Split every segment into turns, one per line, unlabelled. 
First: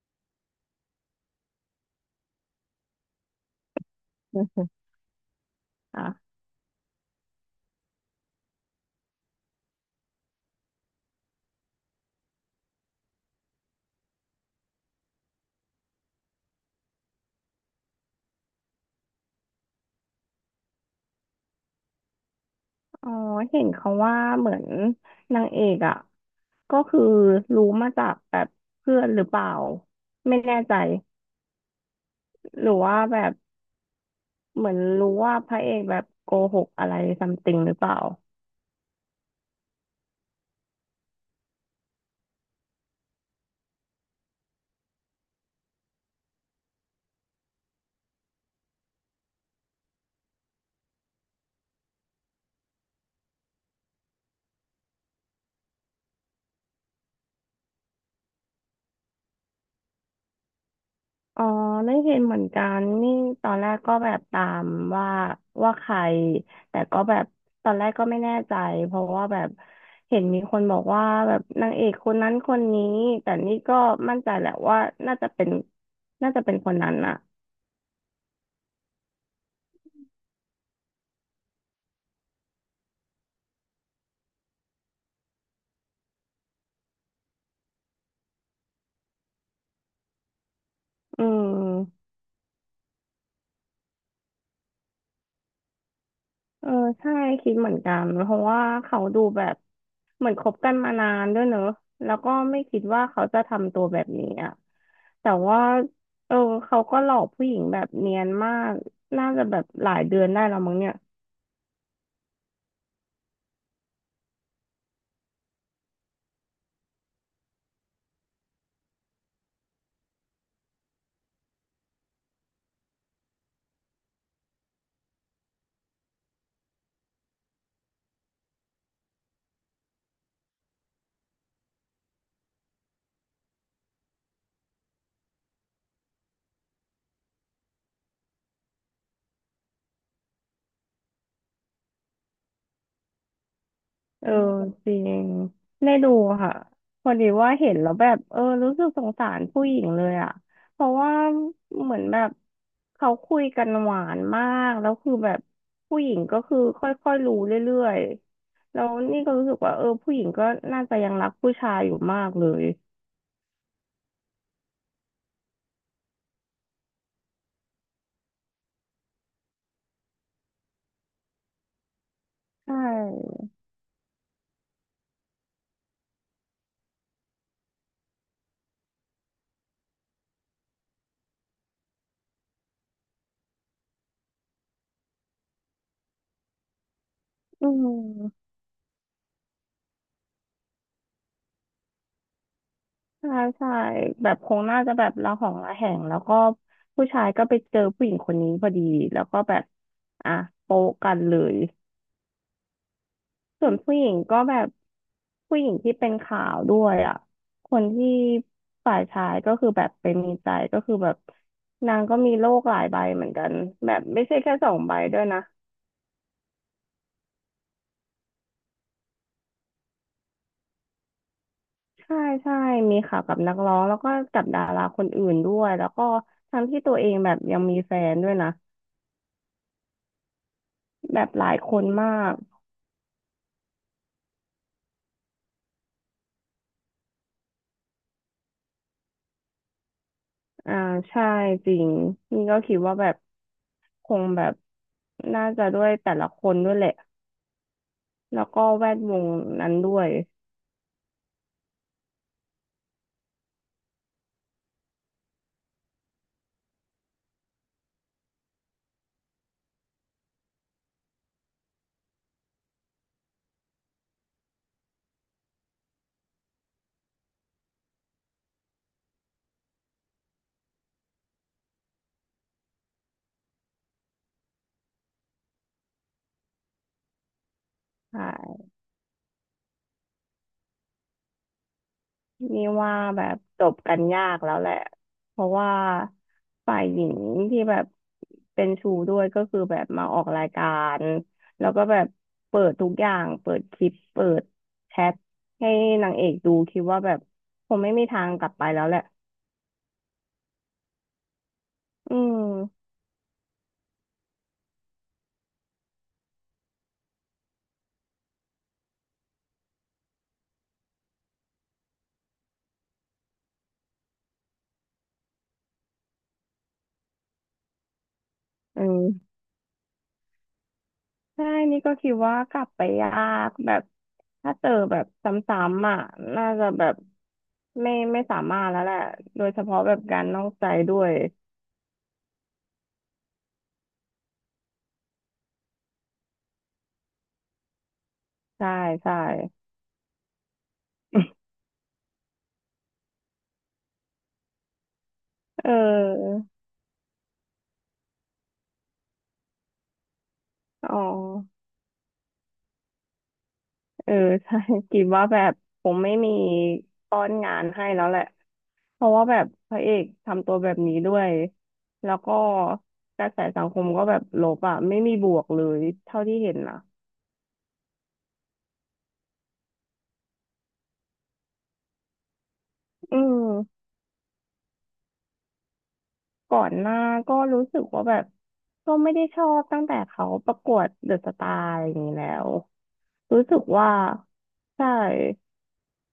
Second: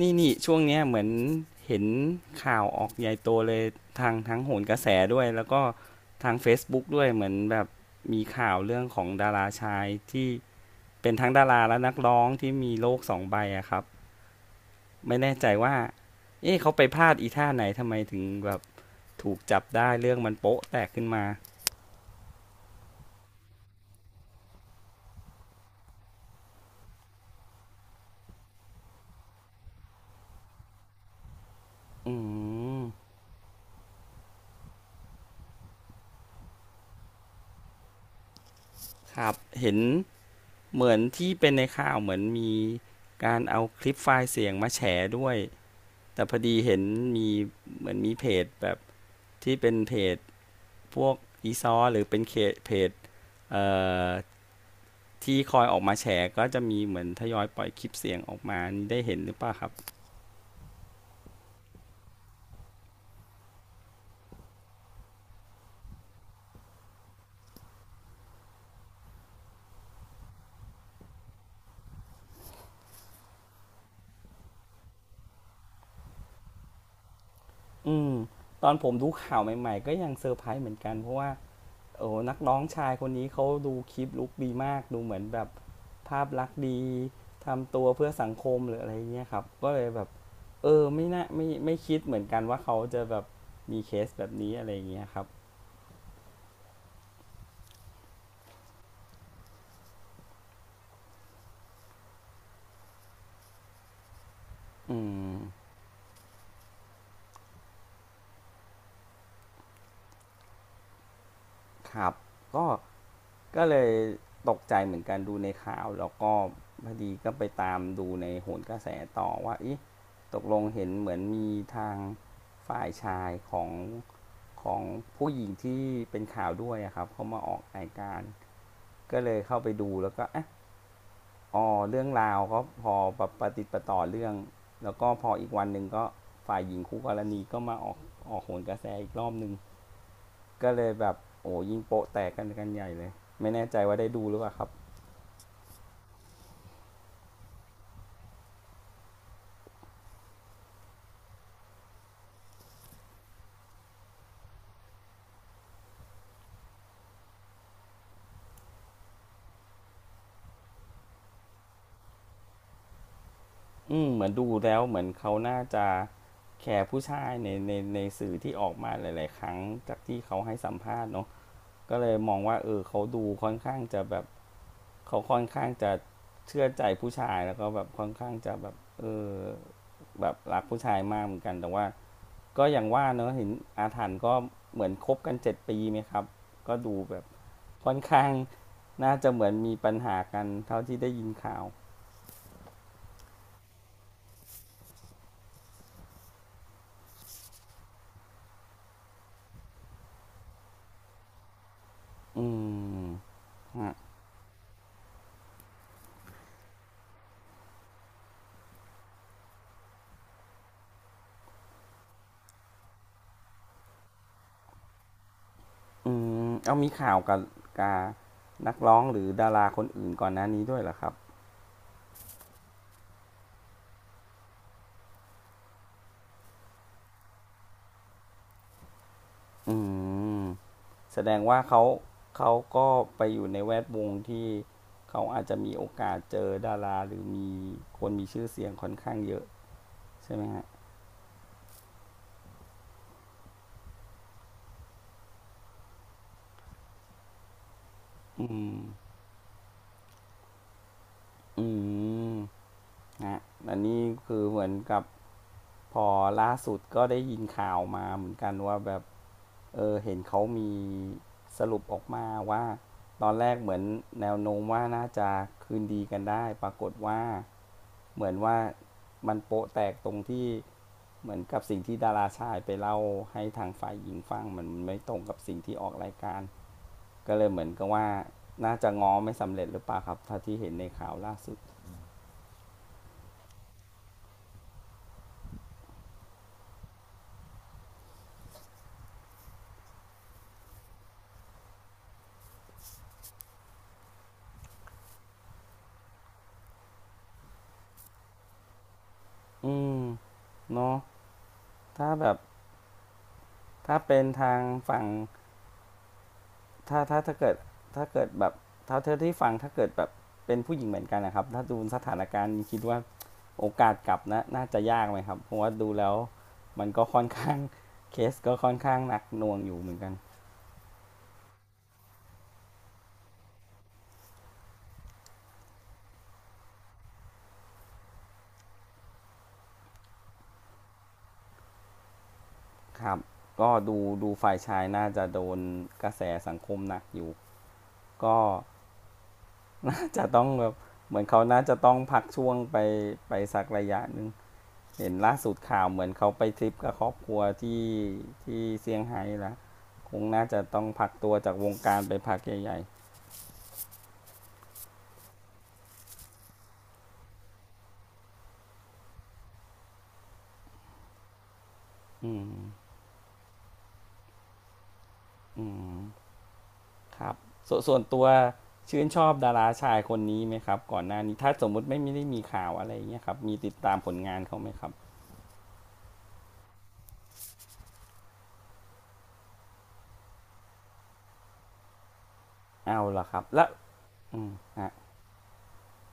นี่ช่วงเนี้ยเหมือนเห็นข่าวออกใหญ่โตเลยทางทั้งโหนกระ แสด้วยแล้วก็
อ่ะ
ทาง Facebook ด้วยเหมือนแบบมีข่าวเรื่องของดาราชายที่เป็นทั้งดาราและนักร้องที่มีโรคสองใบอะครับไม่แน่ใจว่าเอ๊ะเขาไปพลาดอีท่าไหนทำไมถึงแบบถูกจับได้เรื่องมันโป๊ะแตกขึ้นมา
อ๋อเห็นเขาว่าเหมือนนางเอกอ่ะก็คือรู้มาจากแบบเพื่อนหรือเปล่าไม่แน่ใจ
อื
หรือ
ม
ว่าแบบเหมือนรู้ว่าพระเอกแบบโกหกอะไรซัมติงหรือเปล่า
ครับเห็นเหมือนที่เป็นในข่าวเหมือนมีการเอาคลิปไฟล์เสียงมาแฉด้วย แต่พอดีเห็นมีเหมือนมีเพจแบบที่เป็นเพจพวกอีซอหรือเป็นเคเพจเอ่อที่คอยออกมาแฉก็จะมีเหมือนทยอยปล่อยคลิปเสียงออกมานี่ได้เห็นหรือเปล่าครับ
อ๋อไม่เห็นเหมือนกันนี่ตอนแรกก็แบบตามว่าว่าใครแต่ก็แบบตอนแรกก็ไม่แน่ใจเพราะว่าแบบเห็นมีคนบอกว่าแบบนางเอกคนนั้นคนนี้แต่นี่ก็มั่นใจแหละว่าน่าจะเป็นน่าจะเป็นคนนั้นอ่ะ
อืม ตอนผมดูข่าวใหม่ๆก็ยังเซอร์ไพรส์เหมือนกัน เพราะว่าโอ้นักร้องชายคนนี้เขาดูคลิปลุกดีมาก ดูเหมือนแบบภาพลักษณ์ดี ทำตัวเพื่อสังคมหรืออะไรเงี้ยครับ ก็เลยแบบ เออไม่
อื
น่าไม่คิด
ม
เหมือนกันว่าเขาจะแบบมีเคสแบบนี้อะไรเงี้ยครับ
เออใช่คิดเหมือนกันเพราะว่าเขาดูแบบเหมือนคบกันมานานด้วยเนอะแล้วก็ไม่คิดว่าเขาจะทำตัวแบบนี้อ่ะ
อื
แต่
ม
ว่าเออเขาก็หลอกผู้หญิงแบบเนียนมากน่าจะแบบหลายเดือนได้แล้วมั้งเนี่ย
ครับก็ก็เลยตกใจเหมือนกันดูในข่าวแล้วก็พอดีก็ไปตามดูในโหนกระแสต่อว่าเอ๊ะตกลงเห็นเหมือนมีทางฝ่ายชายของผู้หญิงที่เป็นข่าวด้วยอะครับเขามาออกรายการก็เลยเข้าไปดูแล้วก็เอะอ๋อเรื่องราวก็พอประติดประต่อเรื่องแล้วก็พออีกวันหนึ่งก็ฝ่ายหญิงคู่กรณีก็มาออกโหนกระแสอีกรอบหนึ่ง ก็เลยแบบโอ้ยิงโปะแตกกันใหญ่เลยไม่แน่ใจว่าได้ดู
เออ
หรือเปล่าครับ
จริงได้ดูค่ะพอดีว่าเห็นแล้วแบบเออรู้สึกสงสารผู้หญิงเลยอ่ะเพราะว่าเหมือนแบบเขาคุยกันหวานมากแล้วคือแบบผู้หญิงก็คือค่อยๆรู้เรื่อยๆแล้วนี่ก็รู้สึกว่าเออผู้หญิงก็น่าจะยังรักผู้ชายอยู่มากเลย
อืมเหมือนดูแล้วเหมือนเขาน่าจะแคร์ผู้ชายในสื่อที่ออกมาหลายๆครั้งจากที่เขาให้สัมภาษณ์เนาะก็เลยมองว่าเอ
ใช่
อเขาดูค่อนข้างจะแบบเขาค่อนข้างจะเชื่อใจผู้ชายแล้วก็แบบค่อนข้างจะแบบเออแบบรักผู้ชายมากเหมือนกันแต่ว่าก็อย่างว่าเนาะเห็นอาถรรพ์ก็เหมือนคบกัน7 ปีไหมครับก็ดูแบบ
อืม
ค่อนข้างน่าจะเหมือนมีปัญหากันเท่าที่ได้ยินข่าว
ใช่ใช่แบบคงน่าจะแบบระหองระแหงแล้วก็ผู้ชายก็ไปเจอผู้หญิงคนนี้พอดีแล้วก็แบบอ่ะโป๊ะกันเลย
อืม
ส่วน
ฮะ
ผู้หญิงก็แบบผู้หญิงที่เป็นข่าวด้วยอ่ะคนที่ฝ่ายชายก็คือแบบไปมีใจก็คือแบบนางก็มีโรคหลายใบเหมือนกันแบบไม่ใช่แค่สองใบด้วยนะ
อืมเอามีข่าวกับกานักร้องหรือดาราคนอื่นก่อนหน้านี้ด้วยเหรอครับ
ใช่ใช่มีข่าวกับนักร้องแล้วก็กับดาราคนอื่นด้วยแล้วก็ทั้งที่ตัวเองแบบยังมีแฟนด้วยนะ
อืมแส
แบบ
ดง
หลาย
ว่า
ค
เขา
นมาก
เขาก็ไปอยู่ในแวดวงที่เขาอาจจะมีโอกาสเจอดาราหรือมีคนมีชื่อเสียงค่อนข้างเยอะใช่ไหมฮะ
อ่าใช่จริงนี่ก็คิดว่าแบบคงแบบน่าจะด้วยแต่ละคนด้วยแหละแล้
อื
วก็
ม
แวดวงนั้นด้วย
อืมฮะอันนี้คือเหมือนกับพอล่าสุดก็ได้ยินข่าวมาเหมือนกันว่าแบบ เออเห็นเขามีสรุปออกมาว่าตอนแรกเหมือนแนวโน้มว่าน่าจะคืนดีกันได้ปรากฏว่าเหมือนว่ามันโปะแตกตรงที่เหมือนกับสิ่งที่ดาราชายไปเล่าให้ทางฝ่ายหญิงฟังมันไม่ตรงกับสิ่งที่ออกรายการก็เลยเหมือนกับว่า
ใช่
น่าจะง้อไม่สำเร็จหรือเปล่าครับถ้าที่เห็นในข่าวล่าสุด
นี่ว่าแบบจบกันยากแล้วแหละเพราะว่าฝ่ายหญิงที่แบบเป็นชู้ด้วยก็คือแบบมาออกรายการแล้วก็แบบเปิดทุกอย่างเปิดคลิปเปิดแชทให้นางเอกดูคิดว่าแบบคงไม่มีทางกลับไปแล้วแหละ
อืมเนาะถ้า
อื
แบบ
ม
ถ้าเป็นทางฝั่ง ถ้าถ้าถ้าเกิดถ้าเกิดแบบเท่าเธอที่ฟังถ้าเกิดแบบเป็นผู้หญิงเหมือนกันนะครับถ้าดูสถานการณ์คิดว่าโอกาสกลับนะน่าจะยากไหมครับเพราะว่าดูแล้วมันก็ค่อนข้างเคสก็ค่อน
อื
ข้าง
ม
หนักหน่วงอยู่เหมือนกัน
ใช่นี่ก็คิดว่ากลับไปยากแบบถ้าเจอแบบซ้ำๆอ่ะน่าจะแบบไม่สามารถแล้วแหละโดยเฉพาะแบบการนอกใจด้วย
ครับก็ดูฝ่ายชายน่าจะโดนกระแสสังคมหนักอยู่ก็
ใช่ใช่
น่าจะต้องแบบเหมือนเขาน่าจะต้องพักช่วงไปสักระยะนึง เห็นล่าสุด
เ
ข่าวเหมือนเขา
ออ
ไปทริปกับครอบครัวที่เซี่ยงไฮ้ละคงน่าจะต้อง
อ๋อ
พักตัวจากวงการไปพักใหญ่
เออ ใช่ กิบว่าแบบผมไม่มีป้อนงานให้แล้วแหละเพราะว่าแบบพระเอกทำตัวแบบนี้ด้วยแล้ว
ๆอื
ก็
ม
กระแสสังคมก็แบบลบอ่ะไม่มีบวกเล
อื
ย
ม
เท่าที่เห็นนะ
ครับส่วนตัวชื่นชอบดาราชายคนนี้ไหมครับก่อนหน้านี้ถ้าสมมุติไม่ไมด้มีข่าวอะไร
อื
เงี้ยครับ
ม
มีติดตามผลงานเขาไหมครับ
ก่อนหน้าก็รู้สึกว่าแบบก็ไม่ได้ชอบตั้งแต่เขาประกวดเดอะสตาร์อะไรอย่างนี้แล้ว
เอาละครั
รู้
บ
สึก
แล้ว
ว่า
อืม
ใช่
ฮะ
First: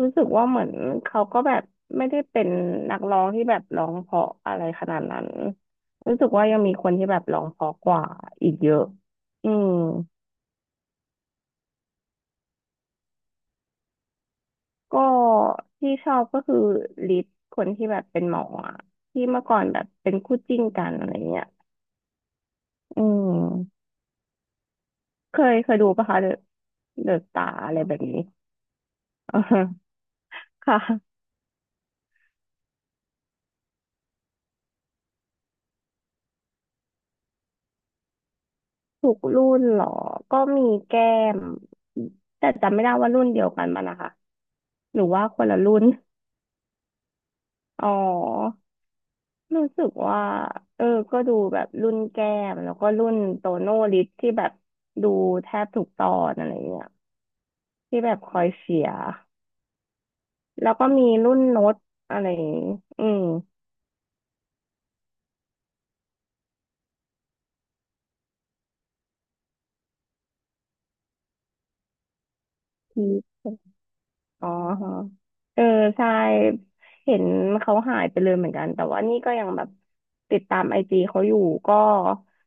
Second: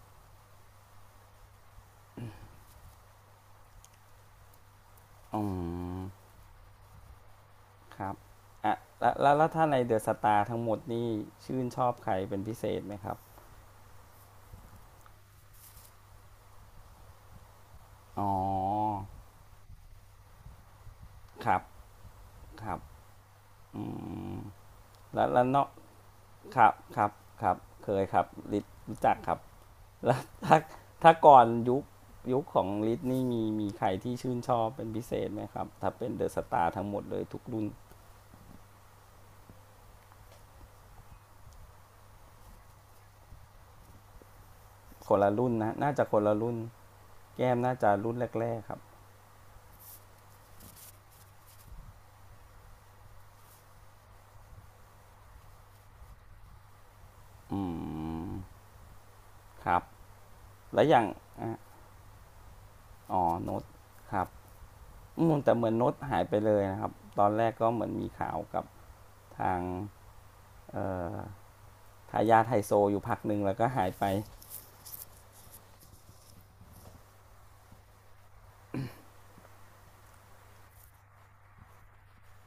รู้สึกว่าเหมือนเขาก็แบบไม่ได้เป็นนักร้องที่แบบร้องเพราะอะไรขนาดนั้น
อืม
รู้สึกว่ายังมีคนที่แบบร้องเพราะก
ค
ว่า
รับ
อีกเย
อ่ะ
อะ
แล้วแล้วแล้
อื
วถ้า
ม
ในเดอะสตาร์ทั้งหมดนี่ชื่นชอบใครเป็นพิเศษไหมครับ
ก็ที่ชอบก็คือลิศคนที่แบบเป็
อ๋
นหมออะ
อ
ที่เมื่อก่อนแบบเป็นคู่จิ้นกันอะไรเงี้ย
ครับครับ
อื
อื
ม
มแล้ว
เค
แล้ว
ย
เนาะ
เคยดูปะคะเดอะ
ครับครั
เด
บ
อะตา
ครับ
อะไร
เค
แบบ
ยค
นี้
รับลิทรู้จัก ครั
อ่า
บ
ฮะ
แล้วถ้าถ้า
ค่ะ
ก่อนยุคของลิทนี่มีใครที่ชื่นชอบเป็นพิเศษไหมครับถ้าเป็นเดอะสตาร์ทั้งหมดเลยทุกรุ่น
ทุกรุ่นเหรอก็มีแก้มแต่จำไม่ได้ว่ารุ่นเดียวกันมันนะคะหรือ
คน
ว่า
ละ
คน
รุ่น
ละ
นะ
รุ่น
น่าจะคนละรุ่นแก้มน่า
อ๋
จะรุ่นแร
อ
กๆครับ
รู้สึกว่าเออก็ดูแบบรุ่นแก้มแล้วก็รุ่นโตโน่ลิฟที่แบบดูแทบทุกตอนอะไรเงี้ย
อื
ที่แบบ
ม
คอยเชียร์
ครับ
แล้ว
แล้
ก็
วอย่า
มี
ง
รุ่น
อ่ะ
โน้ตอะไรอย่างงี้อื
อ๋
ม
อโน้ตครับอืมแต่เหมือนโน้ตหายไปเลยนะครับตอนแรกก็เหมือนมีข่าวกับทางเอ่อทายาทไฮโซอ
พ
ยู่พักหนึ่ง
ี
แล้วก็หายไป
อ๋อฮะเออใช่เห็นเขาหายไปเลยเหมือนกันแต่ว่านี่ก็ยังแบบติดตามไอจีเขาอยู่ก็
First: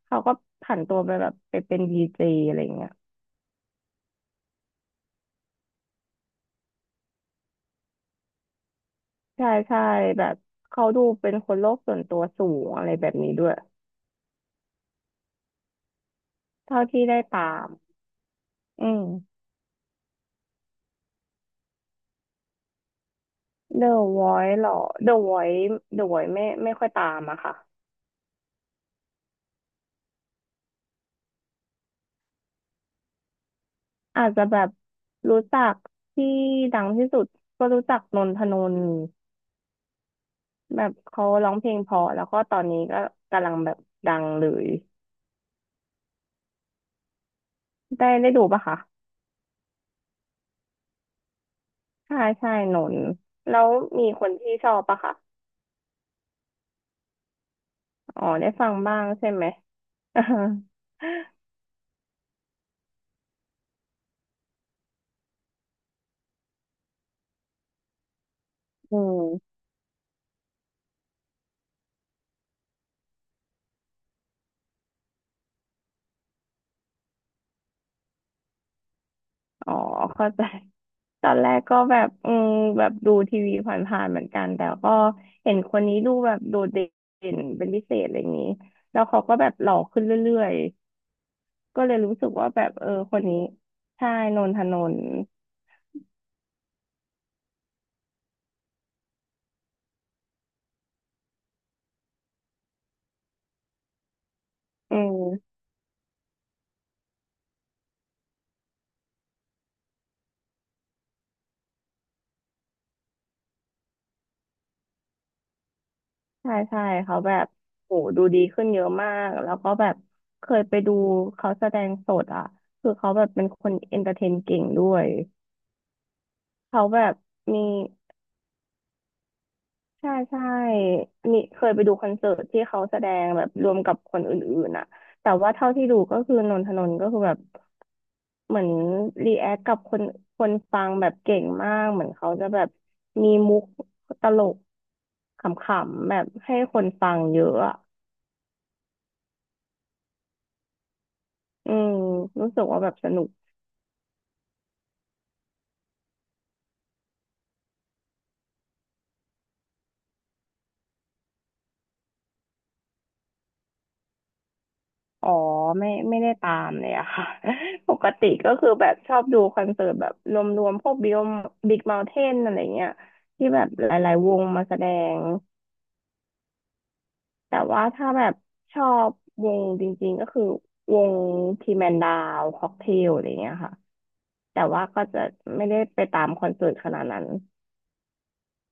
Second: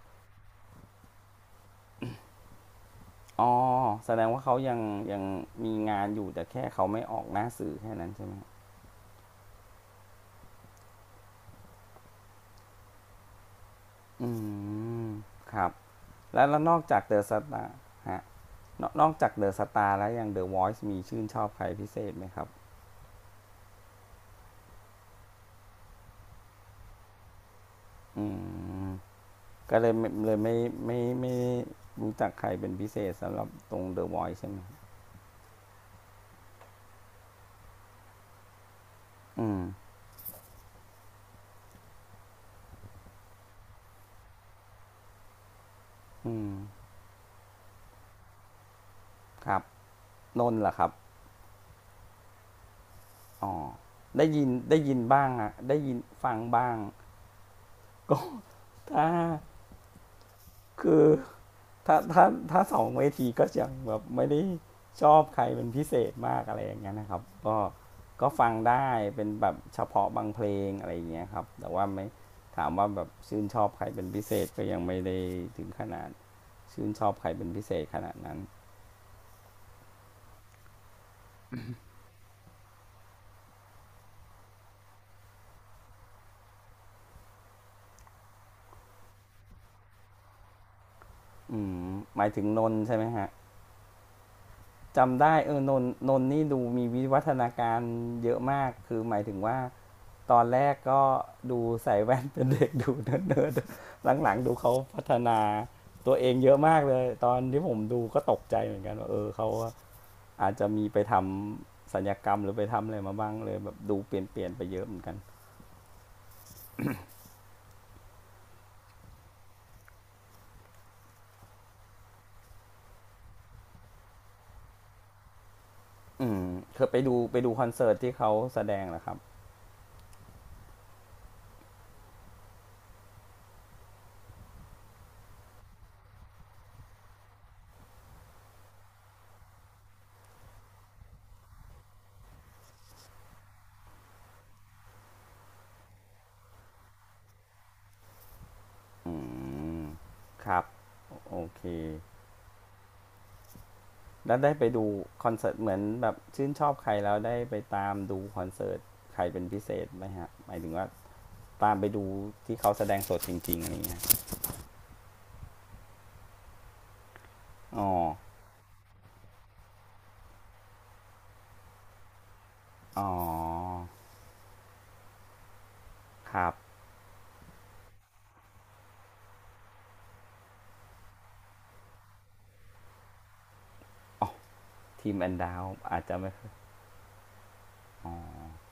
เขาก็ผันตัวไปแบบไปเป็นดีเจอะไรเงี้ย
อ๋อแสดงว่าเขายังมีงานอยู่แต่แค่เขาไม่ออกหน้าสื่อแค่นั้นใช่ไหม
ใช่ใช่แบบเขาดูเป็นคนโลกส่วนตัวสูงอะไรแบบนี้ด้วย
อืมครับแล้วนอ
เท่า
กจาก
ที่
เด
ได้
อะส
ตา
ตา
ม
ร์ฮะ
อืม
นอกจากเดอะสตาร์แล้วยังเดอะวอยซ์มีชื่นชอบใครพิเศษไหมครับ
The Voice เหรอ The Voice The Voice ไม่ค่อยตามอะค่ะ
อืมก็เลยไม่รู้จักใครเป็นพิเศษสำหรับตรงเดอะว
อา
อ
จ
ยซ์
จะ
ใช่
แบ
ไหม
บรู้จักที่ดังที่สุดก็รู้จักนนทนนท์
อืม
แบบเขาร้องเพลงเพอแล้วก็ตอนนี้ก็กำลังแบบดังเลย
อืม
ได้ดูปะคะ
ครับนนท์เหรอครับ
ใช่ใช่หนน
อ๋อ
แล้วมีค
ได้
น
ยิน
ที่ชอ
ได้
บ
ยิ
ปะ
น
คะ
บ้างอะได้ยินฟังบ้าง ก็
อ๋อได้ฟังบ้าง
ถ้า
ใช่ไหม
คือ ถ้าถ้าถ้าสองเวทีก็ยังแบบไม่ได้ชอบใครเป็นพิเศษมากอะไรอย่างเงี้ยนะครับก็ก็ฟังได้
อื
เป็นแบบ
ม
เฉพาะบางเพลงอะไรอย่างเงี้ยครับแต่ว่าไม่ถามว่าแบบชื่นชอบใครเป็นพิเศษก็ยังไม่ได้ถึงขนาดชื่นชอบใครเป็นพิเศษขนาดนั้น
อ๋อเข้าใจตอนแรกก็แบบอืมแบบดูทีวีผ่านๆเหมือนกันแต่ก็เห็นคนนี้ดูแบบโดดเด่นเป็นพิเศษอะไรอย่างนี้แล้วเขาก็แบบหล่อขึ้นเรื่อย
อื
ๆก็
ม
เลยรู้
หมา
สึ
ย
ก
ถึง
ว่า
น
แบบ
น์
เออ
ใช่ไหม
คน
ฮะ
นี้ใช่นนทนนท์
จำได้เออนนนี่ดูมีวิวัฒนาการเยอะมากคือหมายถึงว่า ตอนแรกก็ดูใส่แว่นเป็นเด็กดูเนิร์ดๆหลังๆดูเขา
อื
พัฒนา
ม
ตัวเองเยอะมากเลยตอนที่ผมดูก็ตกใจเหมือนกันว่าเออเขาอาจจะมีไปทำสัลยกรรมหรือไปทำอะไรมาบ้างเลยแบบดูเปลี่ยนๆไปเยอะเหมือนกัน
ใช่ใช่เขาแบบโหดูดีขึ้นเยอะมากแล้วก็แบบเคยไปดูเขาแสดงสดอ่ะคือเขาแบบเป็นคนเอนเตอร์เทนเก่งด้วย
อืมเค
เขา
ยไป
แบบ
ดูไปดู
มี
คอนเสิร์ตที่เขาแสดงเหรอครับ
ใช่ใช่มีเคยไปดูคอนเสิร์ตที่เขาแสดงแบบรวมกับคนอื่นๆอ่ะแต่ว่าเท่าที่ดูก็คือนนทนนท์ก็คือแบบเหมือนรีแอคกับคนฟังแบบเก่งมากเหมือนเขาจะแบบมีมุกตลกขำๆแบบให้คนฟังเยอะอะ
อืมครับโอเค
อืมรู้สึกว่าแบบสนุก
แล้วได้ไปดูคอนเสิร์ตเหมือนแบบชื่นชอบใครแล้วได้ไปตามดูคอนเสิร์ตใครเป็นพิเศษไหมฮะหมายถึงว่า ตามไปดูที่เขาแสดงสดจริงๆอะไรเงี้ย
อ๋อไม่ได้ตามเลยอะค่ะ
อ๋อ
ปกติก็คือแบบชอบดูคอนเสิร์ตแบบรวมๆพวกบิ๊กเมาน์เทนอะไรเงี้ย
อ๋
ที่แบบ
อ
หลายๆวงมาแสดง
ครับ
แต่ว่าถ้าแบบชอบวงจริงๆก็คือวงทีแมนดาวค็อกเทลอะไรเงี้ยค่ะ
อ๋อ
แต่ว่าก็
ทีม
จะ
แอนดาว
ไม่ได้
อา
ไป
จจะ
ตาม
ไม่
คอนเสิร์ตขนาดนั้น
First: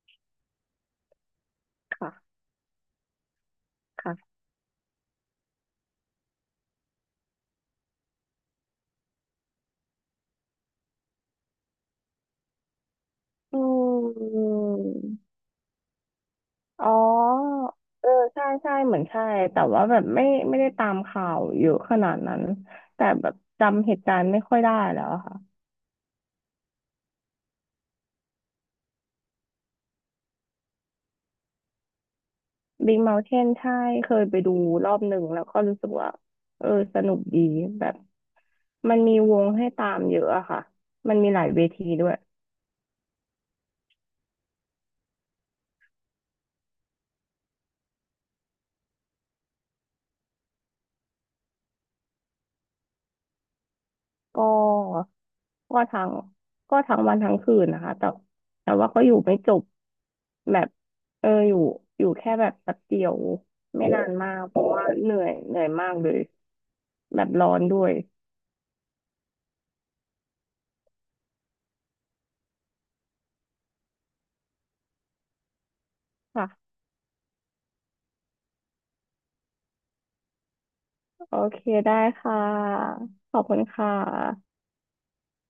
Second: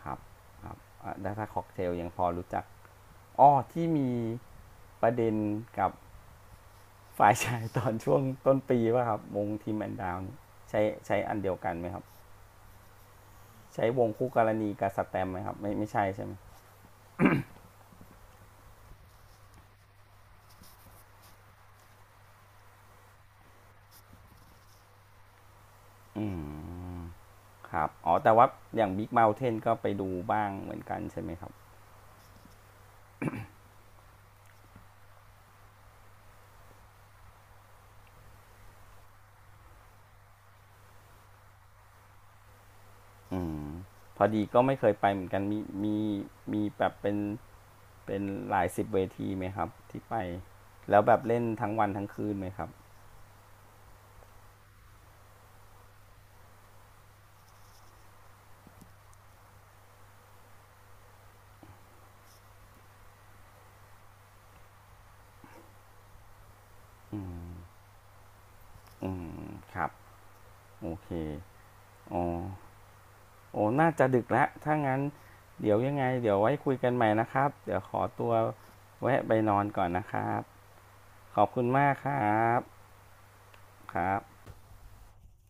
ครับ ครับอ่ะไถ้าค็อกเทลยังพอ
ค่ะ
รู้จัก อ๋อที่มี
ค่ะ
ประเด็นกับฝ่ายชายตอนช่วงต้นปีว่าครับวงทีมแอนดาวนใช้ใช้อันเดียวกันไหมครับ
อ
ใช้วง
ื
คู่กรณีกับสแตม
ม
ไหมครับไม่ใช่ใช่ไหม
อ๋อ เออ ใช่ใช่เหมือนใช่ แต่ว่าแบบไม่ได้ตามข่าวเยอะขนาดนั้น แต่แบบจำเหตุการณ์ไม่ค่อยได้แล้วอะค่ะ
อืมครับอ๋อแต่ว่าอย่างบิ๊ก o u เทนก็ไปดูบ้างเหมือนกันใช่ไหมครับ
Big Mountain ใช่ เคยไปดูรอบหนึ่งแล้วก็รู้สึกว่า เออสนุกดีแบบมันมีวงให้ตามเยอะอะค่ะ มันมีหลายเวทีด้วย
อืมพอดีก็ไม่เคยไปเหมือนกันมีมีแบบเป็นหลายสิบเวทีไหมครับที่ไปแล้วแบบเล่นทั้งวันทั้งคืนไหมครับ
ก็ ก็ทั้งก็ทั้งวันทั้งคืนนะคะแต่แต่ว่าก็อยู่ไม่จบแบบเอออยู่แค่แบบแป๊บเดียวไม่นานมากเพราะว่าเหนื่อยมากเลย
อื
แบบร้อน
ม
ด้วย
อืมครับโอเคอ๋อโอ้น่าจะดึกแล้วถ้างั้นเดี๋ยวยังไงเดี๋ยวไว้คุ
ค่ะ
ยกันใหม่นะครับเดี๋ยวขอตัวแวะไปนอนก่อนนะครับ
โอ
ขอบ
เค
คุณมาก
ได้
ครั
ค่ะ
บ
ขอบคุณค่ะ
ครับ